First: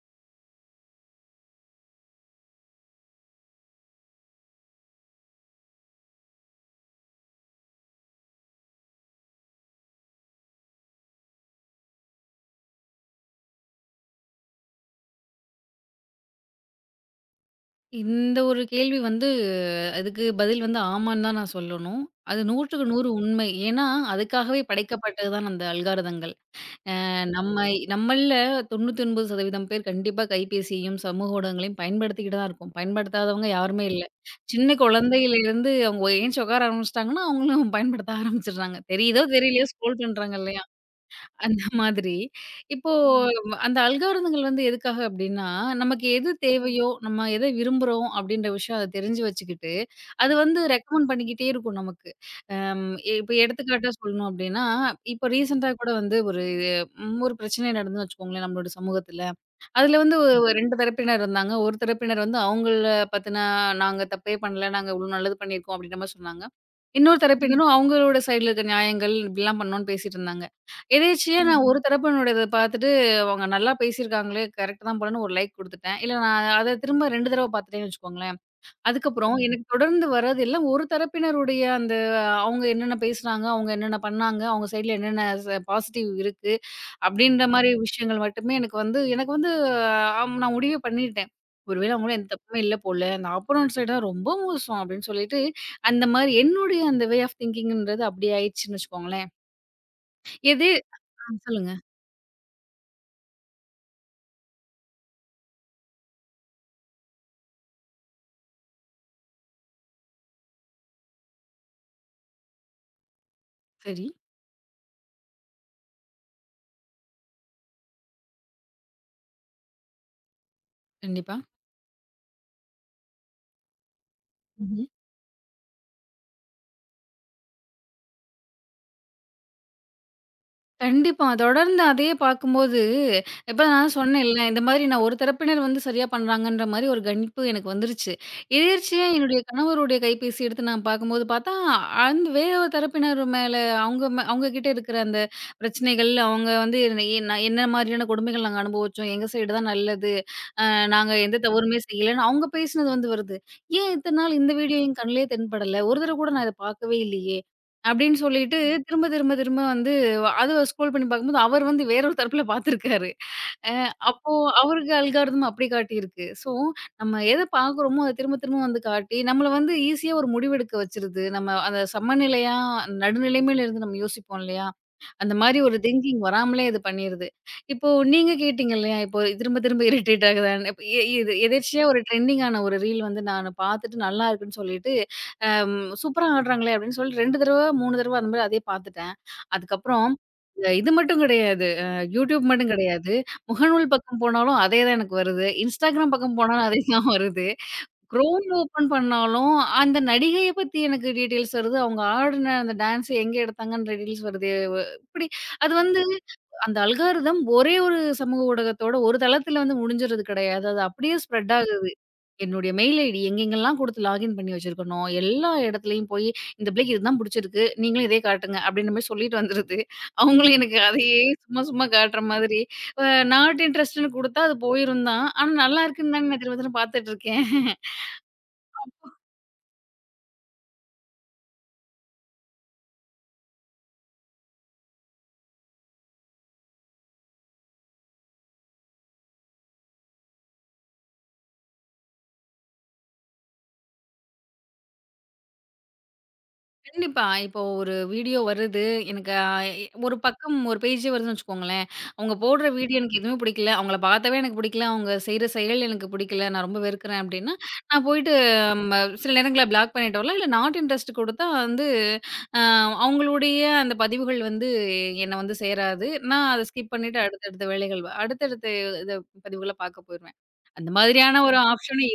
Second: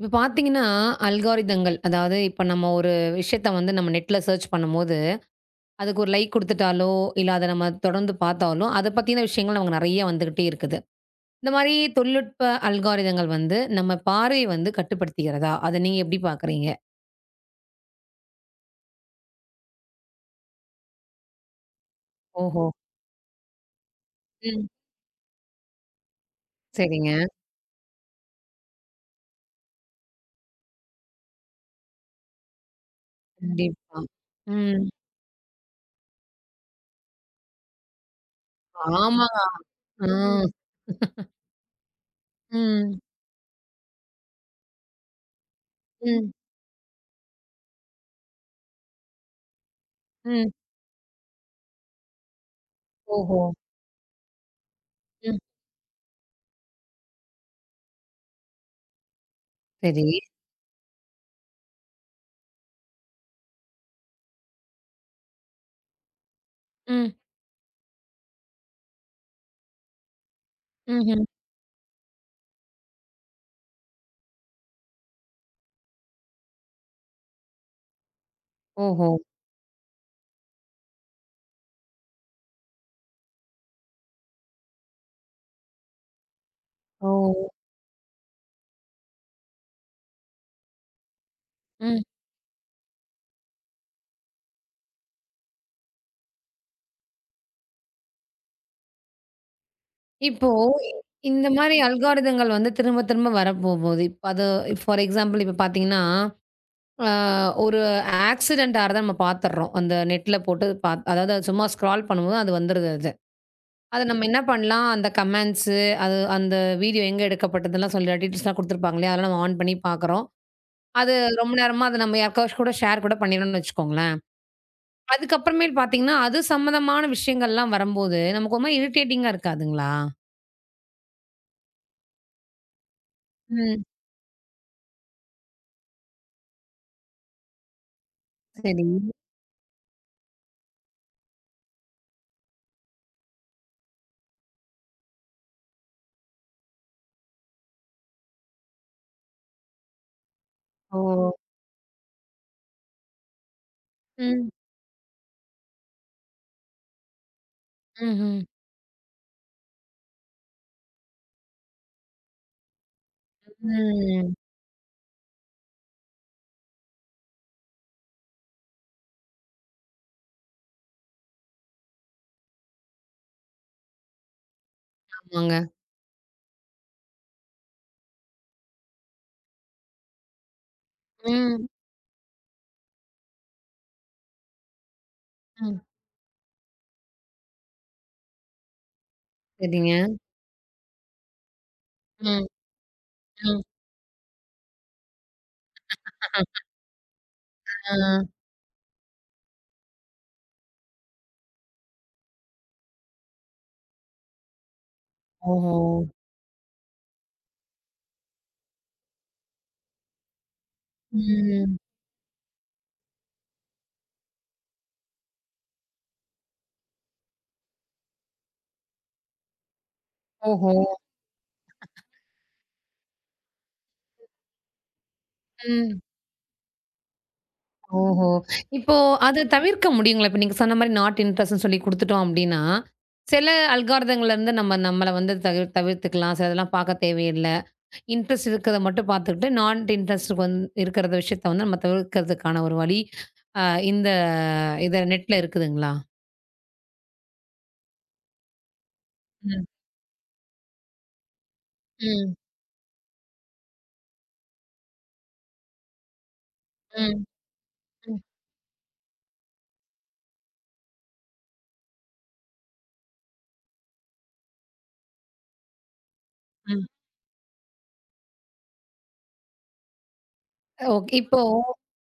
இப்ப பார்த்தீங்கன்னா, அல்காரிதங்கள். அதாவது இப்ப நம்ம ஒரு விஷயத்த வந்து நம்ம நெட்ல சர்ச் பண்ணும்போது, அதுக்கு ஒரு லைக் குடுத்துட்டாலோ, இல்ல அத நம்ம தொடர்ந்து பார்த்தாலோ, அத பத்தின விஷயங்கள் நமக்கு நெறைய வந்துகிட்டே இருக்குது. இந்த மாரி தொழில்நுட்ப அல்காரிதங்கள் வந்து நம்ம பார்வைய வந்து கட்டுப்படுத்துகிறதா? அத நீங்க எப்படி பார்க்குறீங்க? இந்த ஒரு கேள்வி வந்து அதுக்கு பதில் வந்து ஆமான்னு தான் நான் சொல்லணும். அது ஓஹோ! 100க்கு 100 உண்மை. ஏன்னா, அதுக்காகவே ம். படைக்கப்பட்டது தான் அந்த அல்காரிதங்கள். அ சரிங்க. நம்ம நம்மள்ல 99% பேர் கண்டிப்பா கைபேசியையும், சமூக ஊடகங்களையும் பயன்படுத்திக்கிட்டு தான் இருக்கோம். பயன்படுத்தாதவங்க யாருமே கண்டிப்பா. இல்ல. சின்ன ம். குழந்தையிலேருந்து அவங்க எந்திச்சு உட்கார ஆரம்பிச்சுட்டாங்கன்னா, அவங்களும் பயன்படுத்த ஆரம்பிச்சுடுறாங்க. தெரியுதோ, ஆமாங்க. தெரியலையோ ஸ்க்ரோல் ஆ. பண்றாங்க இல்லையா? அந்த மாதிரி. இப்போ ம். அந்த அல்காரிதங்கள் வந்து எதுக்காக அப்டின்னா, நமக்கு எது ம். தேவையோ, நம்ம எத விரும்புறோம் அப்டின்ற விஷயம் அத தெரிஞ்சு வச்சுக்கிட்டு, அது ம். வந்து ரெக்கமெண்ட் பண்ணிக்கிட்டே இருக்கும் நமக்கு. இப்ப ஓஹோ! எடுத்துக்காட்டா சொல்லணும் அப்டின்னா, இப்ப ம். ரீசென்ட்டா கூட வந்து ஒரு பிரச்சனை நடந்ததுன்னு வச்சுக்கோங்களேன் நம்மளோட சமூகத்துல. அதுல சரி. வந்து 2 தரப்பினர் இருந்தாங்க. ஒரு தரப்பினர் வந்து அவங்கள பத்தின "நாங்க தப்பே பண்ணல. நாங்க இவ்ளோ நல்லது பண்ணியிருக்கோம்" அப்படின்ற மாரி சொன்னாங்க. ம். இன்னொரு தரப்பினரும் அவங்களோட சைடுல இருக்க நியாயங்கள் இப்படிலாம் பண்ணோம்னு பேசிட்டு இருந்தாங்க. ம்ஹ்ம். எதேர்ச்சியா நான் ஒரு தரப்பினரோடத பார்த்துட்டு அவங்க நல்லா பேசியிருக்காங்களே, கரெக்ட் தான் போலன்னு ஒரு லைக் குடுத்துட்டேன். இல்ல நான் அத திரும்ப 2 தடவ பார்த்துட்டேன்னு வச்சுக்கோங்களேன். ஓஹோ! அதுக்கப்புறம் எனக்கு தொடர்ந்து வர்றது எல்லாம் ஒரு தரப்பினருடைய அந்த அவங்க என்னென்ன பேசுனாங்க, அவங்க என்னென்ன பண்ணாங்க, அவங்க சைடுல என்னென்ன பாசிட்டிவ் இருக்கு. ஓ! அப்படின்ற மாரி விஷயங்கள் மட்டுமே எனக்கு வந்து நான் முடிவே பண்ணிட்டேன். ஒருவேள ம். அவங்களும் எந்த தப்புமே இல்ல போல. அந்த ஆப்போனன்ட் சைடு தான் ரொம்ப மோசம் அப்படின்னு சொல்லிட்டு, அந்த மாரி என்னுடைய அந்த வே ஆஃப் திங்கிங்ன்றது அப்படி ஆயிடுச்சுன்னு வச்சுக்கோங்களேன். இப்போ எது ஆ, இந்த சொல்லுங்க. மாரி அல்காரிதங்கள் வந்து திரும்ப, திரும்ப வரப்போகுது. இப்ப அது ஃபார் எக்ஸாம்பிள் இப்ப பார்த்தீங்கன்னா, அ ஒரு ஆக்சிடென்ட் ஆறத நம்ம பார்த்துடுறோம். அந்த நெட்ல போட்டு அதாவது அது சும்மா ஸ்க்ரால் பண்ணும்போது அது வந்துருது அது. அத சரி. நம்ம என்ன பண்ணலாம், அந்த கமெண்ட்ஸு, அது அந்த வீடியோ எங்க எடுக்கப்பட்டதெல்லாம் சொல்லி டீட்டெயில்ஸ்லாம் குடுத்துருப்பாங்க இல்லையா? அதெல்லாம் நம்ம ஆன் பண்ணி பார்க்குறோம். அது கண்டிப்பா. ரொம்ப நேரமா அத நம்ம யாருக்காச்சும் கூட ஷேர் கூட பண்ணிறோம்னு வச்சுக்கோங்களேன். ம்ஹ்ம். அதுக்கப்புறமேல் பார்த்தீங்கன்னா, அது சம்மந்தமான விஷயங்கள்லாம் வரும்போது, நமக்கு ஒரு மாரி இரிட்டேட்டிங்கா இருக்காதுங்களா? கண்டிப்பா. தொடர்ந்து அதையே பார்க்கும்போது, இப்ப ம். நான் சொன்னேன்ல, இந்த மாரி நான் ஒரு தரப்பினர் வந்து சரியா பண்றாங்கன்ற மாரி ஒரு கணிப்பு எனக்கு வந்துருச்சு. சரி. எதேர்ச்சியா என்னுடைய கணவருடைய கைபேசி எடுத்து நான் பார்க்கும்போது பார்த்தா, அந்த வேற ஒரு தரப்பினர் மேல அவங்க கிட்ட இருக்கிற அந்த பிரச்சனைகள், அவங்க வந்து என்ன என்ன மாதிரியான கொடுமைகள் நாங்க அனுபவிச்சோம், எங்க சைடு தான் நல்லது. அ ஓ! நாங்க எந்த தவறுமே செய்யலன்னு அவங்க பேசினது வந்து வருது. ஏன் இத்தன நாள் ம். இந்த வீடியோ என் கண்லயே தென்படல? ஒரு தடவ கூட நான் இத பார்க்கவே இல்லையே! அப்படின்னு ம்ஹ்ம். சொல்லிட்டு திரும்ப, திரும்ப, திரும்ப வந்து அது ஸ்க்ரோல் பண்ணி பார்க்கும்போது, அவர் வந்து வேற ஒரு தரப்புல பார்த்துருக்காரு. அ அப்போ ம். அவருக்கு அல்காரிதம் அப்படி காட்டியிருக்கு. ஸோ நம்ம எத பார்க்குறோமோ, அத திரும்ப, திரும்ப வந்து காட்டி, நம்மள வந்து ஈஸியா ஒரு முடிவெடுக்க வச்சுருது. நம்ம அந்த சமநிலையா நடுநிலைமையில இருந்து நம்ம யோசிப்போம் இல்லையா? அந்த மாரி ஆமாங்க. ஒரு திங்கிங் வராமலே இது பண்ணிருது. இப்போ நீங்க கேட்டீங்க இல்லையா? இப்போ திரும்ப திரும்ப இரிட்டேட் ஆகுதான்னு. இப்ப இது ம். எதேர்ச்சியா ஒரு ட்ரெண்டிங் ஆன ஒரு ரீல் வந்து நானு பார்த்துட்டு நல்லா இருக்குன்னு சொல்லிட்டு, அம் ம். சூப்பரா ஆடுறாங்களே! அப்டின்னு சொல்லிட்டு 2 தடவ, 3 தடவ அந்த மாரி அதே பார்த்துட்டேன். சரிங்க. அதுக்கப்புறம் இது மட்டும் கிடையாது. YouTube ம். மட்டும் கிடையாது. ம். முகநூல் பக்கம் போனாலும் அதே தான் எனக்கு வருது. Instagram பக்கம் போனாலும் அதே தான் வருது. ஆ. Chrome ஓப்பன் பண்ணாலும் அந்த நடிகைய பத்தி எனக்கு டீட்டெயில்ஸ் வருது. அவங்க ஆடுன அந்த டான்ஸ் எங்க எடுத்தாங்கன்ற டீட்டெயில்ஸ் வருது. இப்டி அது ஓஹோ! வந்து அந்த அல்காரிதம் ஒரே ஒரு சமூக ஊடகத்தோட ஒரு தளத்துல வந்து முடிஞ்சுறது கிடையாது. அது அப்படியே ஸ்ப்ரெட் ம். ஆகுது. என்னுடைய மெயில் ஐடி எங்கெங்கெல்லாம் குடுத்து லாகின் பண்ணி வச்சிருக்கனோ, எல்லா இடத்துலயும் போயி, "இந்த பிள்ளைக்கு இதுதான் புடிச்சிருக்கு. நீங்களும் இதே காட்டுங்க." அப்படின்ற மாரி சொல்லிட்டு வந்துருது. அவங்களும் ஓஹோ! எனக்கு அதையே சும்மா சும்மா காட்டுற மாதிரி. அ நாட் இன்ட்ரஸ்ட்ன்னு குடுத்தா அது போயிரும் தான். ஆனா நல்லா ம். இருக்குன்னு தானே நான் திரும்ப திரும்ப பார்த்துட்டு இருக்கேன். ஓஹோ! இப்போ அத தவிர்க்க முடியுங்களா? இப்ப நீங்க சொன்ன மாரி நாட் இன்ட்ரெஸ்ட்ன்னு சொல்லி குடுத்துட்டோம் அப்டின்னா, சில அல்காரிதங்கள்லருந்து நம்மள வந்து தவிர்த்துக்கலாம். சிலதெல்லாம் பாக்க தேவையில்ல. இன்ட்ரெஸ்ட் இருக்கிறத மட்டும் பாத்துக்கிட்டு, நாட் இன்ட்ரெஸ்ட் இருக்கிற விஷயத்த வந்து நம்ம தவிர்க்கிறதுக்கான ஒரு வழி, அ இந்த இத நெட்ல இருக்குதுங்களா? கண்டிப்பா. இப்போ ஒரு வீடியோ வருது. எனக்கு ம். ஒரு பக்கம் ஒரு பேஜே வருதுன்னு வச்சுக்கோங்களேன். அவங்க ம். போடுற வீடியோ எனக்கு எதுவுமே பிடிக்கல. அவங்கள பார்த்தாவே எனக்கு பிடிக்கல. அவங்க செய்ற செயல் எனக்கு பிடிக்கல. நான் ரொம்ப வெறுக்கிறேன் ம். அப்படின்னா, நான் ம். போயிட்டு சில நேரங்கள்ல பிளாக் பண்ணிட்டு வரலாம். இல்ல நாட் இன்ட்ரெஸ்ட் குடுத்தா வந்து அ அவங்களுடைய அந்த பதிவுகள் வந்து என்ன வந்து சேராது. நான் அத ம். ஸ்கிப் பண்ணிட்டு அடுத்தடுத்த இது பதிவுகள பார்க்க போயிருவேன். அந்த ஓகே. இப்ப மாதிரியான ஒரு ஆப்ஷனும்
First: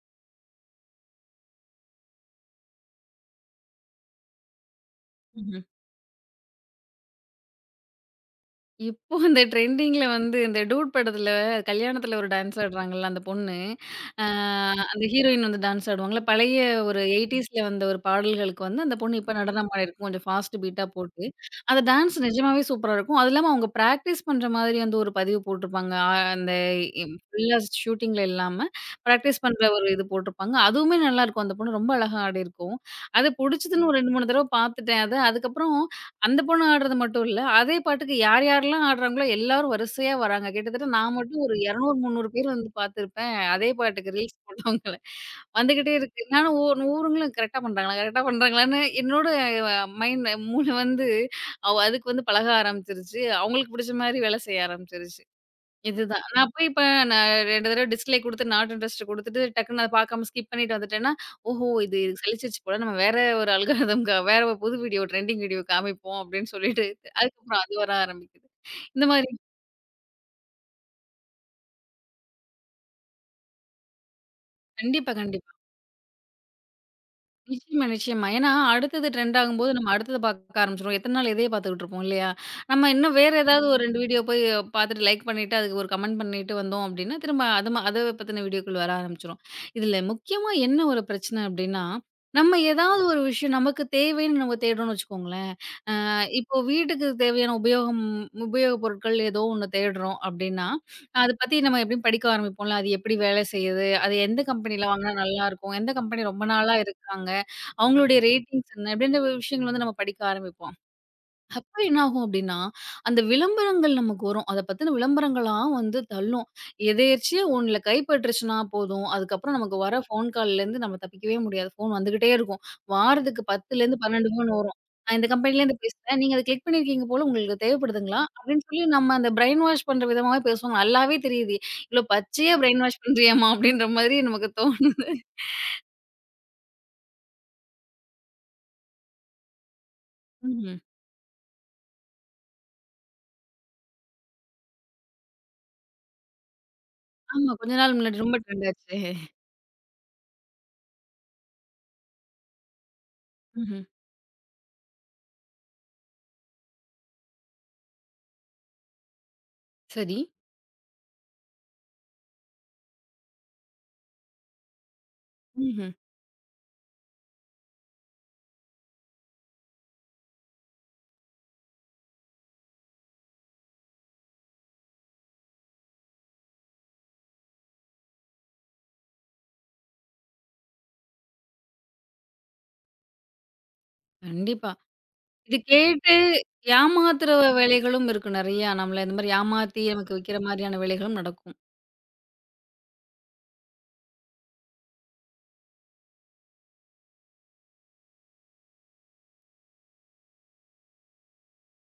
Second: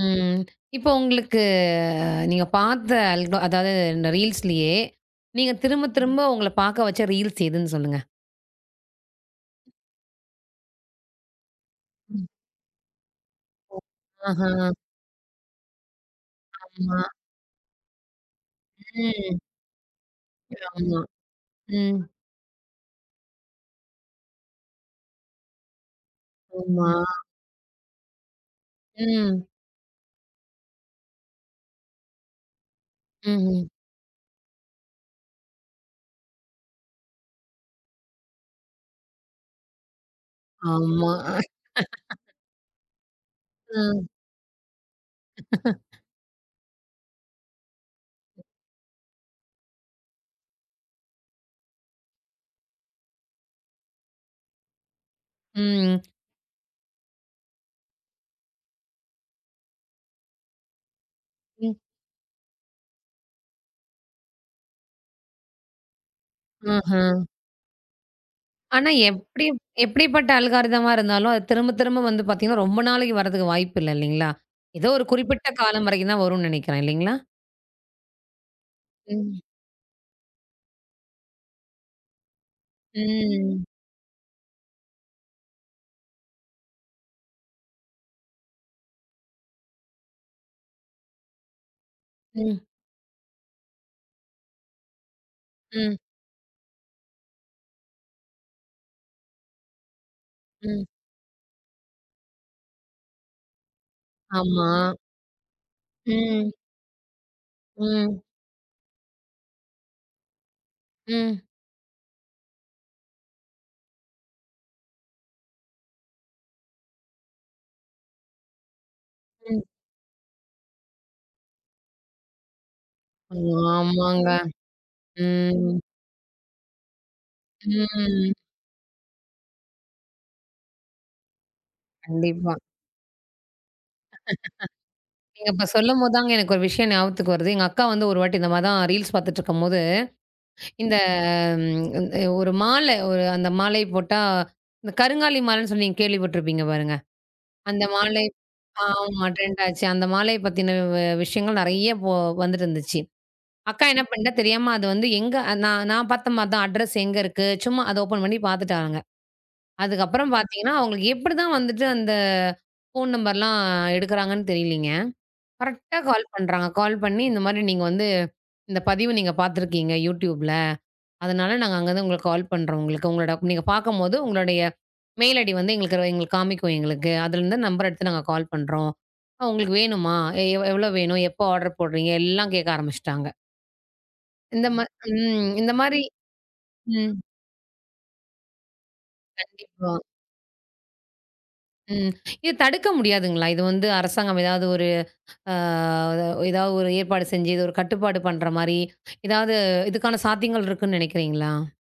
ம். இப்போ உங்களுக்கு நீங்க பார்த்த அதாவது இந்த ரீல்ஸ்லயே, நீங்க இருக்கு. திரும்ப திரும்ப உங்கள பார்க்க வச்ச ரீல்ஸ் எதுன்னு சொல்லுங்க? இப்போ இந்த ட்ரெண்டிங்ல வந்து இந்த டூட் படத்துல கல்யாணத்துல ம். ஒரு டான்ஸ் ஆடுறாங்கல்ல அந்த பொண்ணு. ஓ. அ ஆஹா, அந்த ஹீரோயின் வந்து டான்ஸ் ஆடுவாங்கல்ல. பழைய ஆமா. ஒரு 80ஸ்ல வந்த ஒரு பாடல்களுக்கு வந்து அந்த பொண்ணு இப்ப ம். நடனம் ஆடியிருக்கும். கொஞ்சம் ஃபாஸ்ட் பீட்டா ஆமா. போட்டு. அந்த ம். டான்ஸ் நிஜமாவே சூப்பரா இருக்கும். அது இல்லாம அவங்க பிராக்டிஸ் பண்ற மாதிரி வந்து ஒரு பதிவு போட்டிருப்பாங்க. அந்த ஆமா. ஃபுல்லா ஷூட்டிங்ல இல்லாம பிராக்டிஸ் ம். பண்ற ஒரு இது போட்டிருப்பாங்க. அதுவுமே நல்லாருக்கும். அந்த பொண்ணு ரொம்ப அழகா ஆடியிருக்கும். அது ம்ஹ்ம். புடிச்சதுன்னு ஒரு 2, 3 தடவ பார்த்துட்டேன் அத. அதுக்கப்புறம் அந்த பொண்ணு ஆடுறது மட்டும் இல்ல. அதே பாட்டுக்கு யார் யாரெல்லாம் ஆடுறாங்களோ எல்லாரும் வரிசையா வராங்க. கிட்டத்தட்ட ஆமா. நான் மட்டும் ஒரு 200, 300 பேர் வந்து பார்த்துருப்பேன். அதே ம். பாட்டுக்கு ரீல்ஸ் போட்டவங்கள. வந்துகிட்டே இருக்கு. நானும் ஒவ்வொருவங்களும் கரெக்ட்டா பண்றாங்களா? கரெக்ட்டா பண்றாங்களான்னு என்னோட மைண்ட் மூளை வந்து அதுக்கு வந்து பழக ஆரம்பிச்சுருச்சு. அவங்களுக்கு பிடிச்ச மாரி வேலை செய்ய ஆரம்பிச்சுருச்சு. ம். இதுதான். நான் போய் இப்ப நான் 2 தடவ டிஸ்ப்ளே குடுத்து நாட் இன்ட்ரஸ்ட் குடுத்துட்டு டக்குன்னு அத பார்க்காம ஸ்கிப் பண்ணிட்டு வந்துட்டேன்னா, ஓஹோ! இது இதுக்கு சலிச்சிருச்சு போல. நம்ம வேற ஒரு அல்காரிதம் வேற ஒரு புது வீடியோ ட்ரெண்டிங் வீடியோ காமிப்போம் அப்படின்னு சொல்லிட்டு, ஆஹா. அதுக்கப்புறம் அது வர ஆரம்பிக்குது. ஆனா இந்த மாதிரி எப்படிப்பட்ட அல்காரிதமா இருந்தாலும், அது திரும்ப திரும்ப வந்து பார்த்தீங்கன்னா, ரொம்ப நாளைக்கு வரதுக்கு வாய்ப்பு இல்ல இல்லைங்களா? ஏதோ ஒரு கண்டிப்பா, குறிப்பிட்ட கண்டிப்பா. காலம் வரைக்கும் தான் வரும்னு நினைக்கிறேன் இல்லைங்களா? நிச்சயமா, நிச்சயமா. ஏன்னா அடுத்தது ட்ரெண்ட் ம். ஆகும்போது நம்ம அடுத்தத பார்க்க ஆரம்பிச்சுருவோம். எத்தன நாள் இதையே பார்த்துக்கிட்டு இருப்போம் இல்லையா? நம்ம இன்னும் வேற ம். ஏதாவது ஒரு 2 வீடியோ போய் பார்த்துட்டு லைக் பண்ணிட்டு, அதுக்கு ஒரு கமெண்ட் பண்ணிட்டு வந்தோம் அப்டின்னா, திரும்ப அது அத பத்தின வீடியோக்கள் வர ஆரம்பிச்சுரும். இதுல முக்கியமா என்ன ஒரு பிரச்சனை அப்டின்னா, நம்ம ம். ஏதாவது ஒரு விஷயம் நமக்கு தேவைன்னு நம்ம தேடுறோம்னு வச்சுக்கோங்களேன். ம். இப்போ வீட்டுக்கு தேவையான உபயோகப் பொருட்கள் ஏதோ ஒண்ணு தேடுறோம் அப்டின்னா, ம். அத பத்தி நம்ம எப்படியும் படிக்க ஆரம்பிப்போம்ல. அது எப்படி வேலை செய்யுது? அது எந்த ஆமா. கம்பெனில வாங்குனா நல்லாருக்கும்? எந்த கம்பெனி ரொம்ப ம், நாளா இருக்காங்க? அவங்களுடைய ம், ரேட்டிங்ஸ் என்ன? இப்படின்ற விஷயங்கள் வந்து நம்ம படிக்க ஆரம்பிப்போம். ம். அப்ப என்னாகும் அப்டின்னா, அந்த விளம்பரங்கள் நமக்கு வரும். அத பத்தின விளம்பரங்களா வந்து தள்ளும். எதேர்ச்சியா 1ல கைப்பட்டுருச்சுனா போதும். அதுக்கப்புறம் ம். நமக்கு வர ஃபோன் கால்லேருந்து நம்ம தப்பிக்கவே முடியாது. ஃபோன் வந்துகிட்டே இருக்கும். வாரத்துக்கு 10லேருந்து ஆமாங்க. 12 ஃபோன் வரும். "நான் இந்த ம், கம்பெனிலேருந்து பேசுறேன். நீங்க அத கிளிக் பண்ணியிருக்கீங்க போல. உங்களுக்கு தேவைப்படுதுங்களா?" ம். அப்படின்னு சொல்லி நம்ம அந்த பிரெயின் வாஷ் பண்ற விதமாவே பேசுவாங்க. நல்லாவே தெரியுது. "இவ்ளோ கண்டிப்பா. பச்சையா பிரெயின் வாஷ் பண்றியேம்மா" அப்படின்ற மாதிரி நமக்கு தோணும். நீங்க இப்ப சொல்லும்போது தாங்க எனக்கு ஒரு விஷயம் ஞாபகத்துக்கு வருது. எங்க அக்கா வந்து ஒரு வாட்டி இந்த மாரி தான் ரீல்ஸ் பார்த்துட்டுருக்கும்போது, ம்ஹ்ம். இந்த ம் ஒரு அந்த மாலை போட்டா, இந்த கருங்காலி மாலைன்னு சொல்லி நீங்க கேள்விப்பட்டுருப்பீங்க பாருங்க. ஆமா. கொஞ்ச அந்த நாள் முன்னாடி மாலை. ரொம்ப ட்ரெண்ட் ஆச்சே. ஆமா, ட்ரெண்ட் ஆச்சு. அந்த மாலைய பத்தின விஷயங்கள் நெறைய வந்துட்டு இருந்துச்சு. ம்ஹ்ம். அக்கா என்ன பண்ணிட்டா தெரியாம அது வந்து எங்க நான் நான் பார்த்த மாரி தான் அட்ரஸ் எங்க இருக்கு, சும்மா அத ஓப்பன் பண்ணி பார்த்துட்டாங்க. சரி. அதுக்கப்புறம் பார்த்தீங்கன்னா, அவங்களுக்கு எப்படிதான் வந்துட்டு அந்த ஃபோன் நம்பர்லாம் எடுக்குறாங்கன்னு தெரியலீங்க. ம்ஹ்ம். கரெக்ட்டா கால் பண்றாங்க. கால் பண்ணி, "இந்த மாரி நீங்க வந்து இந்த பதிவு நீங்க பார்த்துருக்கீங்க YouTubeல. அதனால நாங்க அங்கருந்து உங்களுக்கு கால் பண்றோம் உங்களுக்கு. உங்களோட நீங்க பார்க்கும்போது உங்களுடைய மெயில் ஐடி வந்து எங்களுக்கு எங்களுக்கு காமிக்கும் எங்களுக்கு. அதுலருந்து நம்பர் எடுத்து நாங்க கால் பண்றோம். உங்களுக்கு வேணுமா? எ எவ் எவ்வளோ வேணும்? எப்போ ஆர்டர் போடுறீங்க?" எல்லாம் கேட்க ஆரம்பிச்சுட்டாங்க. இந்த கண்டிப்பா. மா ம். இது இந்த மாரி. கேட்டு ம். ஏமாத்துற வேலைகளும் இருக்கு நெறையா. நம்மள இந்த மாரி ஏமாத்தி கண்டிப்பா. நமக்கு விக்கிற மாரியான வேலைகளும் நடக்கும். ம். இது தடுக்க முடியாதுங்களா? இது வந்து அரசாங்கம் ஆ ஏதாவது ஒரு ஏற்பாடு செஞ்சு, இது ஒரு கட்டுப்பாடு பண்ற மாரி, ஏதாவது இதுக்கான சாத்தியங்கள் இருக்குன்னு நினைக்கிறீங்களா?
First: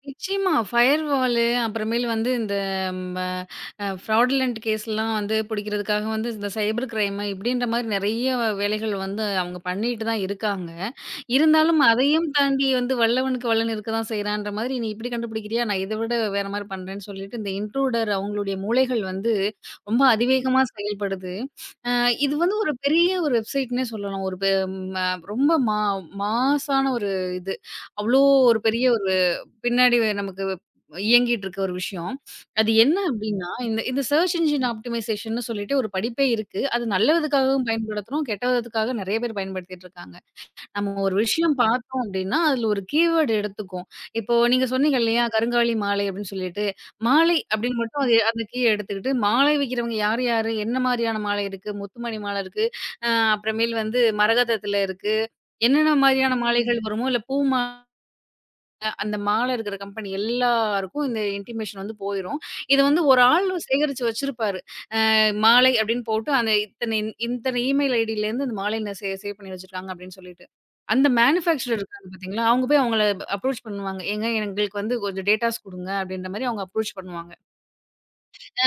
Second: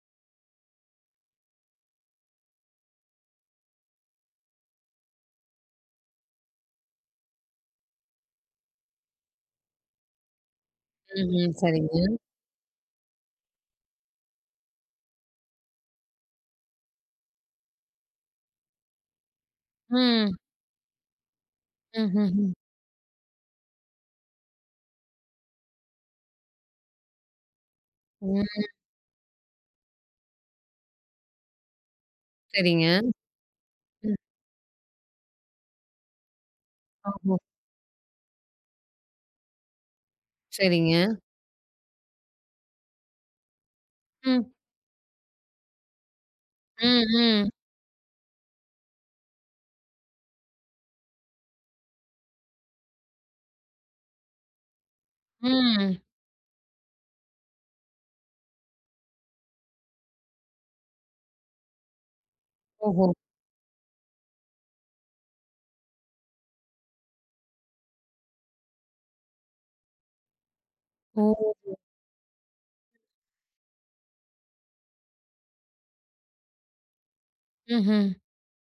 நிச்சயமா. ஃபயர் வாலு அப்புறமேல் வந்து இந்த ம அ ஃப்ராடுலன்ட் கேஸ்லாம் வந்து புடிக்கிறதுக்காக வந்து இந்த சைபர் கிரைமு இப்படின்ற மாரி நெறைய வேலைகள் வந்து அவங்க பண்ணிட்டு தான் இருக்காங்க. ம்ஹ்ம். இருந்தாலும் சரிங்க. அதையும் தாண்டி வந்து வல்லவனுக்கு வல்லன் இருக்க தான் செய்றான்ற மாதிரி, "நீ இப்படி கண்டுபிடிக்கிறியா? நான் இத விட வேற மாரி பண்றேன்னு" சொல்லிட்டு இந்த இன்ட்ரூடர் அவங்களுடைய மூளைகள் வந்து ரொம்ப ம். அதிவேகமா செயல்படுது. அ இது ம்ஹ்ஹ்ம். வந்து ஒரு பெரிய ஒரு வெப்சைட்ன்னே சொல்லலாம். ஒரு பெ ம ரொம்ப மாஸான ஒரு இது. அவ்ளோ ஒரு ம். பெரிய ஒரு பின்னாடி நமக்கு இயங்கிட்டு இருக்க ஒரு விஷயம். அது சரிங்க. என்ன அப்படின்னா, இந்த இந்த ம். சர்ச் என்ஜின் ஆப்டிமைசேஷன்னு சொல்லிட்டு ஒரு படிப்பே இருக்கு. அது நல்ல ஓஹோ! விதக்காகவும் பயன்படுத்துறோம், கெட்ட விதத்துக்காக நெறைய பேர் பயன்படுத்திட்டு இருக்காங்க. நம்ம சரிங்க. ஒரு விஷயம் பார்த்தோம் அப்டின்னா, அதுல ஒரு கீவேர்ட் எடுத்துக்கும். இப்போ ம். நீங்க சொன்னீங்க இல்லையா? கருங்காலி மாலை அப்டின்னு சொல்லிட்டு, ம். மாலை ம். அப்டின்னு மட்டும் அது அந்த கீ எடுத்துக்கிட்டு, மாலை விக்கிறவங்க யார், யாரு? என்ன மாரியான மாலை இருக்கு? முத்துமணி மாலை இருக்கு. அ அப்புறமேல் வந்து மரகதத்துல இருக்கு. என்னென்ன ம். மாரியான மாலைகள் வருமோ, இல்ல பூ மாலை அந்த மாலை இருக்கிற கம்பெனி எல்லாருக்கும் இந்த இன்டிமேஷன் வந்து போயிரும். இது வந்து ஓஹோ! ஒரு ஆள் சேகரிச்சு வச்சிருப்பாரு. மாலை அப்படின்னு போட்டு அந்த இத்தனை இத்தனை இமெயில் ஐடியிலேருந்து அந்த மாலை நான் சேவ் பண்ணி வச்சிருக்காங்க அப்படின்னு சொல்லிட்டு. அந்த ஓ! மேனுஃபேக்சரர் இருக்காங்க பார்த்தீங்களா, அவங்க போய் அவங்கள அப்ரோச் பண்ணுவாங்க. "ஏங்க எங்களுக்கு வந்து கொஞ்சம் டேட்டாஸ் குடுங்க" அப்படின்ற மாரி அவங்க அப்ரோச் பண்ணுவாங்க. ம்ஹ்ம். ஆ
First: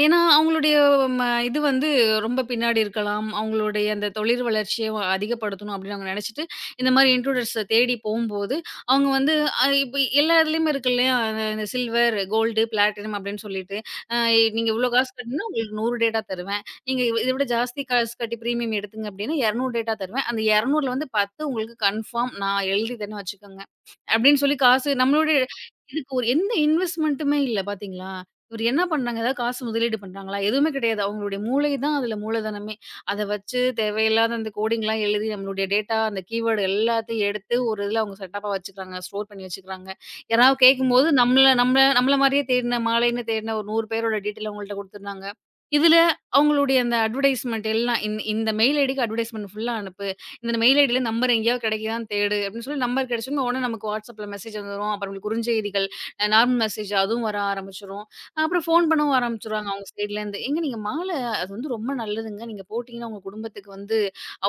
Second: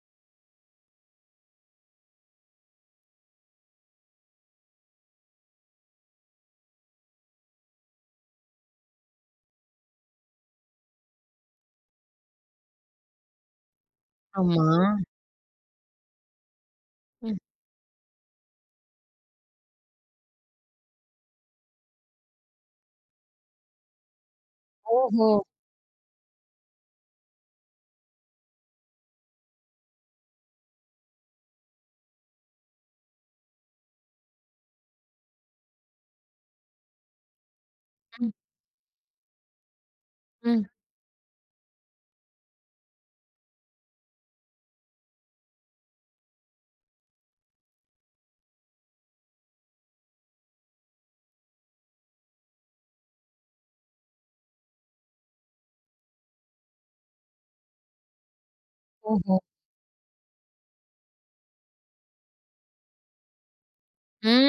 ஏன்னா, அவங்களுடைய ம இது வந்து ரொம்ப பின்னாடி இருக்கலாம். அவங்களுடைய அந்த தொழில் வளர்ச்சிய அதிகப்படுத்தணும் அப்படின்னு அவங்க நெனச்சுட்டு, இந்த மாரி இன்ட்ரூடர்ஸ தேடி போம்போது, அவங்க வந்து இப்ப எல்லா இதுலயுமே இருக்கு இல்லையா? இந்த சில்வர், கோல்டு, பிளாட்டினம் அப்படின்னு சொல்லிட்டு, அ ஆமா. நீங்க இவ்ளோ காசு கட்டினா உங்களுக்கு 100 டேட்டா தருவேன். நீங்க இத ம். விட ஜாஸ்தி காசு கட்டி பிரீமியம் எடுத்தீங்க அப்படின்னா, 200 டேட்டா தருவேன். அந்த 200ல வந்து 10 உங்களுக்கு கன்ஃபார்ம் நான் எழுதி தரேன்னு வச்சுக்கோங்க. அப்படின்னு சொல்லி காசு ஓஹோ! நம்மளுடைய இதுக்கு ஒரு எந்த இன்வெஸ்ட்மென்ட்டுமே இல்ல பாத்தீங்களா? இவரு என்ன பண்றாங்க? ஏதாவது காசு முதலீடு பண்றாங்களா? எதுவுமே கிடையாது. அவங்களுடைய மூளை தான் அதுல மூலதனமே. அத வச்சு தேவையில்லாத அந்த கோடிங்லாம் எழுதி நம்மளுடைய டேட்டா, அந்த கீவேர்டு எல்லாத்தையும் எடுத்து ஒரு இதுல அவங்க ம். செட்டப்பா வச்சுக்கிறாங்க. ஸ்டோர் பண்ணி வச்சுக்கிறாங்க. யாராவது ம். கேட்கும்போது நம்மள நம்மள நம்மள மாரியே தேடின மாலைன்னு தேடின ஒரு 100 பேரோட டீட்டெயில் அவங்கள்ட்ட குடுத்துடுறாங்க. இதுல அவங்களுடைய அந்த அட்வர்டைஸ்மென்ட் எல்லாம் இந்த இந்த மெயில் ஐடிக்கு அட்வர்டைஸ்மென்ட் ஃபுல்லா அனுப்பு. இந்த மெயில் ஐடில நம்பர் எங்கேயாவது கிடைக்குதான்னு தேடு அப்படின்னு சொல்லி நம்பர் கிடைச்சோனே உடனே நமக்கு WhatsAppல மெசேஜ் வந்துரும். அப்புறம் உங்களுக்கு குறுஞ்செய்திகள், நார்மல் மெசேஜ் அதுவும் வர ஆரம்பிச்சுரும். அப்புறம் ஃபோன் பண்ணவும் ஓஹோ! ஆரம்பிச்சுருவாங்க அவங்க சைட்லேருந்து. "ஏங்க நீங்க மாலை அது வந்து ரொம்ப நல்லதுங்க. நீங்க போட்டீங்கன்னா உங்க குடும்பத்துக்கு வந்து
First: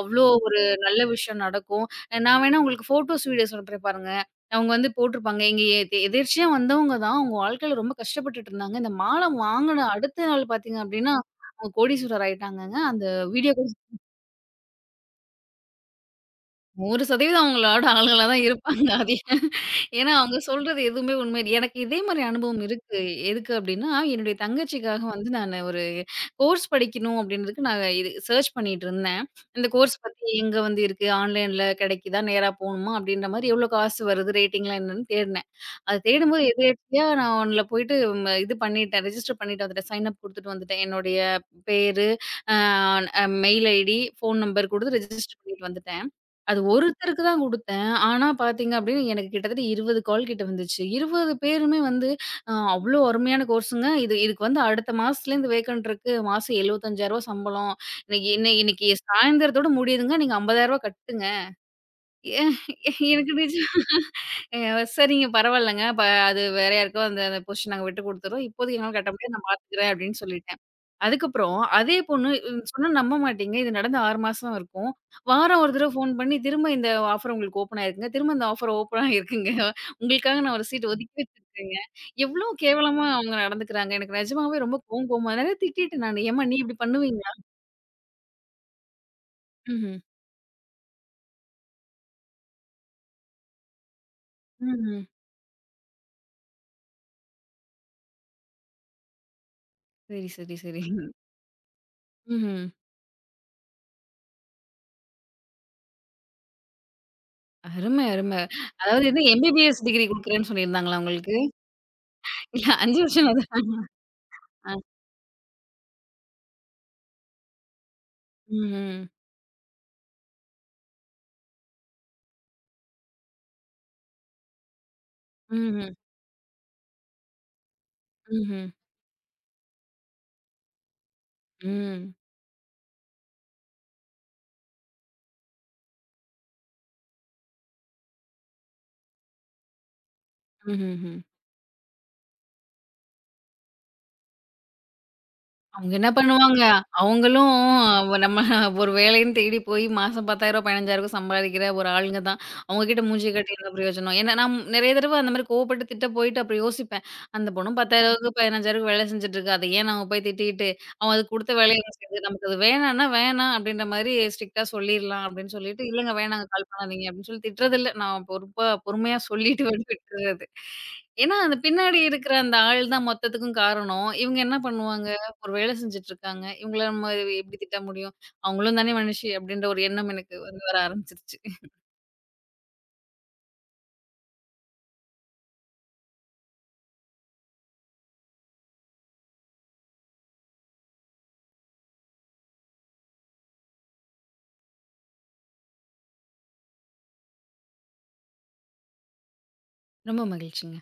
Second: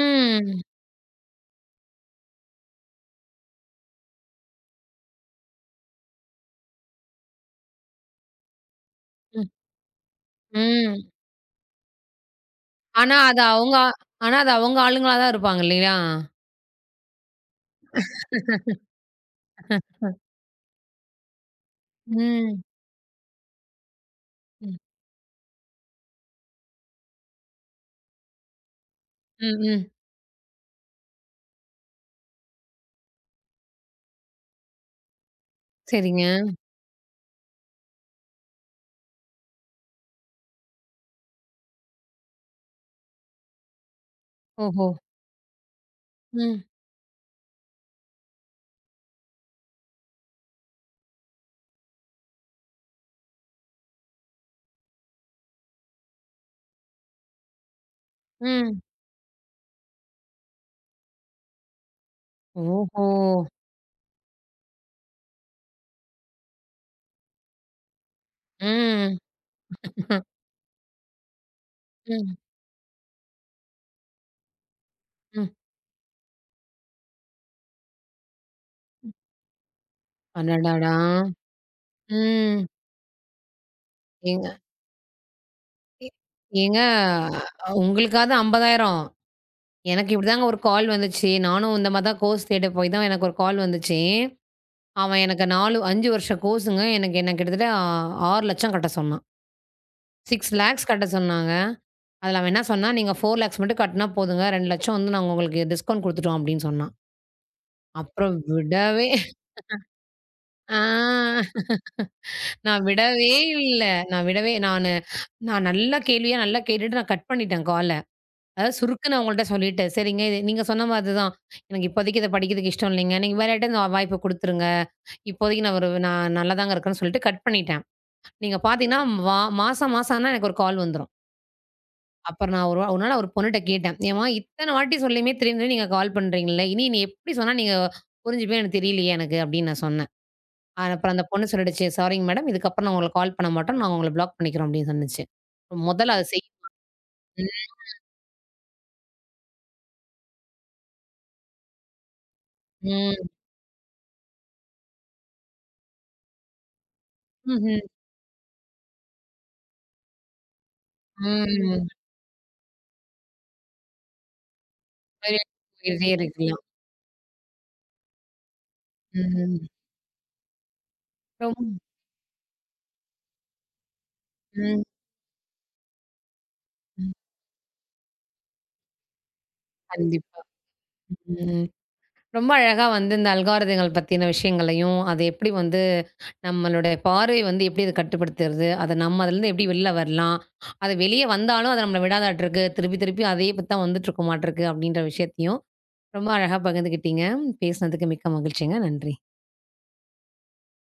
அவ்ளோ ஒரு நல்ல விஷயம் நடக்கும். நான் வேணா உங்களுக்கு ஃபோட்டோஸ், வீடியோஸ் அனுப்புறேன் பாருங்க." அவங்க வந்து போட்டிருப்பாங்க. "எங்க எ எதேர்ச்சியா வந்தவங்க தான். அவங்க வாழ்க்கையில ரொம்ப கஷ்டப்பட்டுட்டு இருந்தாங்க. இந்த மாலை ம். வாங்குன அடுத்த நாள் பார்த்தீங்க ம். அப்படின்னா, அவங்க கோடீஸ்வரர் ஆயிட்டாங்கங்க." அந்த ஆனா அது வீடியோ அவங்க ஆனா அது அவங்க ஆளுங்களா தான் இருப்பாங்க இல்லையா? 1% அவங்களோட ஆளுங்களா தான் இருப்பாங்க. அது ஏன்? ஏன்னா அவங்க சொல்றது எதுவுமே உண்மை இல்ல. எனக்கு இதே மாரி ம். அனுபவம் இருக்கு. எதுக்கு அப்டின்னா, என்னுடைய ம். தங்கச்சிக்காக வந்து நானு ஒரு கோர்ஸ் படிக்கணும் அப்டின்றதுக்கு நான் இது சர்ச் பண்ணிட்டு இருந்தேன். ம். இந்த ம். கோர்ஸ் பத்தி எங்க வந்து இருக்கு? ஆன்லைன்ல கிடைக்குதா? நேரா போணுமா? அப்டின்ற மாரி எவ்வளோ காசு வருது? ரேட்டிங்லாம் என்னன்னு தேடினேன். அது சரிங்க. தேடும்போது எதேர்ச்சியா நான் ஒண்ணுல போயிட்டு இது பண்ணிட்டேன். ரெஜிஸ்டர் பண்ணிட்டு வந்துட்டேன். சைன் அப் குடுத்துட்டு வந்துட்டேன். என்னுடைய பேரு, அ, அ மெயில் ஐடி, ஃபோன் நம்பர் ஓஹோ! குடுத்து ரெஜிஸ்டர் பண்ணிட்டு வந்துட்டேன். அது ம். ஒருத்தருக்கு தான் குடுத்தேன். ஆனா பார்த்தீங்க அப்டின்னா, எனக்கு கிட்டத்தட்ட 20 கால் கிட்ட வந்துச்சு. 20 பேருமே வந்து அவ்ளோ அருமையான கோர்ஸுங்க. இது இதுக்கு வந்து அடுத்த மாசத்துலேருந்து வேக்கன்ட் இருக்கு. மாசம் ரூ. 75,000 சம்பளம். இன்னைக்கு இன்னை ம். இன்னைக்கு சாயந்தரத்தோட முடியுதுங்க. நீங்க ரூ. 50,000 கட்டுங்க. எ ஓஹோ! எனக்கு நிஜ அ சரிங்க பரவாயில்லங்க. அது வேற யாருக்கோ அந்த அந்த பொசிஷன் நாங்க விட்டு குடுத்துறோம். இப்போதைக்கு எங்களால கட்ட ம். முடியாது. நான் பார்த்துக்கிறேன் அப்படின்னு சொல்லிட்டேன். அதுக்கப்புறம் அதே பொண்ணு ம், சொன்னா நம்ப மாட்டீங்க. இது நடந்து 6 மாசம் இருக்கும். ம். வாரம் ஒரு தடவ ஃபோன் பண்ணி திரும்ப இந்த ஆஃபர் உங்களுக்கு ஓப்பன் ஆயிருக்குங்க. திரும்ப இந்த ஆஃபர் ஓப்பன் ஆகியிருக்குங்க. உங்களுக்காக நான் ஒரு சீட் அடடடா! ஒதுக்கி வச்சிருக்கேங்க. எவ்ளோ ம். கேவலமா அவங்க நடந்துக்கிறாங்க. எனக்கு ஏங்க நிஜமாவே ரொம்ப கோவம் கோவமா நெறைய திட்டிட்டேன் எ நானு. ஏம்மா நீ இப்படி ஏங்க பண்ணுவீங்களா? உங்களுக்காவது 50,000. ம்ஹ்ம். எனக்கு இப்படிதாங்க ஒரு கால் வந்துச்சு. நானும் இந்த மாரி தான் கோர்ஸ் தேட போய் தான் எனக்கு ஒரு கால் வந்துச்சு. ம்ஹ்ம். அவன் எனக்கு 4 5 வருஷ கோர்ஸுங்க. எனக்கு என்ன கிட்டத்தட்ட 6,00,000 கட்ட சொன்னான். சரி, சரி, சரி. 6,00,000 கட்ட சொன்னாங்க. அதுல அவன் என்ன ம்ஹ்ம். சொன்னான், "நீங்க 4,00,000 மட்டும் கட்டுனா போதுங்க. 2,00,000 வந்து நாங்க உங்களுக்கு டிஸ்கவுண்ட் குடுத்துட்டோம்" அப்படின்னு சொன்னான். அருமை, அப்புறம் அருமை. அதாவது விடவே இது எம்பிபிஎஸ் டிகிரி குடுக்குறேன்னு ஆ. சொல்லியிருந்தாங்களா உங்களுக்கு? இல்ல நான் 5 வருஷம் விடவே அது. இல்ல. நான் விடவே அ. நானு நான் நல்லா கேட்டுட்டு நான் கட் பண்ணிட்டேன் கால. அதாவது ம்ஹ்ம். சுருக்குன்னு அவங்கள்ட்ட சொல்லிட்டேன். "சரிங்க, இது நீங்க சொன்ன மாதிரி தான். எனக்கு இப்போதைக்கு இத படிக்கிறதுக்கு இஷ்டம் இல்லைங்க. நீங்க வேற யார்ட்டயாவது இந்த வாய்ப்ப குடுத்துருங்க. இப்போதைக்கு ம்ஹ்ம். நான் நல்லா தாங்க இருக்கேன்னு" சொல்லிட்டு கட் பண்ணிட்டேன். நீங்க ம்ஹ்ம். பார்த்தீங்கன்னா, மாசம் மாசம் ஆனா எனக்கு ஒரு கால் வந்துரும். ம். அப்புறம் நான் ஒரு நாள் ஒரு பொண்ணுட்ட கேட்டேன். "ஏம்மா இத்தன வாட்டி சொல்லியுமே திரும்பி திரும்பி நீங்க கால் பண்றீங்கல்ல. இனி நீ எப்படி சொன்னா நீங்க புரிஞ்சுப்பீங்கன்னு எனக்கு தெரியலையே எனக்கு" அப்படின்னு நான் சொன்னேன். அப்புறம் ம்ஹ்ம். அந்த பொண்ணு சொல்லிடுச்சு, "சாரிங்க மேடம். இதுக்கப்புறம் நான் உங்களுக்கு கால் பண்ண மாட்டோம். நாங்க உங்கள பிளாக் பண்ணிக்கிறோம்" அப்படின்னு சொன்னுச்சு. அவங்க என்ன முதல்ல அத செய் பண்ணுவாங்க? அவங்களும் நம்ம ஒரு வேலைன்னு தேடி போய் மாசம் ரூ. 10,000 ரூ. 15,000 சம்பாதிக்கிற ஒரு ஆளுங்க தான். அவங்க கிட்ட ம். மூஞ்சிய காட்டி என்ன பிரயோஜனம்? ஏன்னா நான் நெறைய தடவ அந்த மாரி கோவப்பட்டு திட்ட போயிட்டு அப்புறம் யோசிப்பேன். அந்த பொண்ணும் ரூ. ம்ஹ்ம். 10,000க்கு ரூ. 15,000க்கு வேலை செஞ்சுட்டு இருக்கா. அத ஏன் நம்ம போய் திட்டிட்டு, அவன் அதுக்கு குடுத்த வேலைய ம். அவன் செஞ்சு நமக்கு அது வேணான்னா, வேணாம் அப்படின்ற மாரி ஸ்ட்ரிக்ட்டா சொல்லிரலாம் அப்படின்னு சொல்லிட்டு, போயிட்டே இல்லங்க வேணாங்க இருக்கலாம். கால் பண்ணாதீங்க அப்படின்னு சொல்லி திட்டுறதில்ல. நான் பொறுப்பா பொறுமையா சொல்லிட்டு ம். வந்து விட்டுறது. ஏன்னா, அந்த ரொம் பின்னாடி இருக்கிற அந்த ஆள் தான் மொத்தத்துக்கும் காரணம். இவங்க என்ன ம். பண்ணுவாங்க? ஒரு வேலை செஞ்சுட்டு இருக்காங்க. இவங்கள நம்ம ம். எப்படி திட்ட முடியும்? அவங்களும் தானே மனுஷி அப்படின்ற ஒரு எண்ணம் எனக்கு கண்டிப்பா. வந்து வர ஆரம்பிச்சுருச்சு. ம். ரொம்ப அழகா வந்து இந்த அல்காரிதங்கள் பத்தின விஷயங்களையும், அது எப்படி வந்து நம்மளுடைய பார்வை வந்து எப்படி அத கட்டுப்படுத்துறது? அத நம்ம அதுலருந்து எப்படி வெளில வரலாம்? அது வெளிய வந்தாலும் அது நம்மள விடாதாட்டுருக்கு. திருப்பி திருப்பி அதே பத்தி தான் வந்துட்டுருக்குமாட்டுருக்கு அப்படின்ற விஷயத்தையும் ரொம்ப அழகா பகிர்ந்துக்கிட்டீங்க. பேசினதுக்கு மிக்க மகிழ்ச்சிங்க. நன்றி. ரொம்ப மகிழ்ச்சிங்க.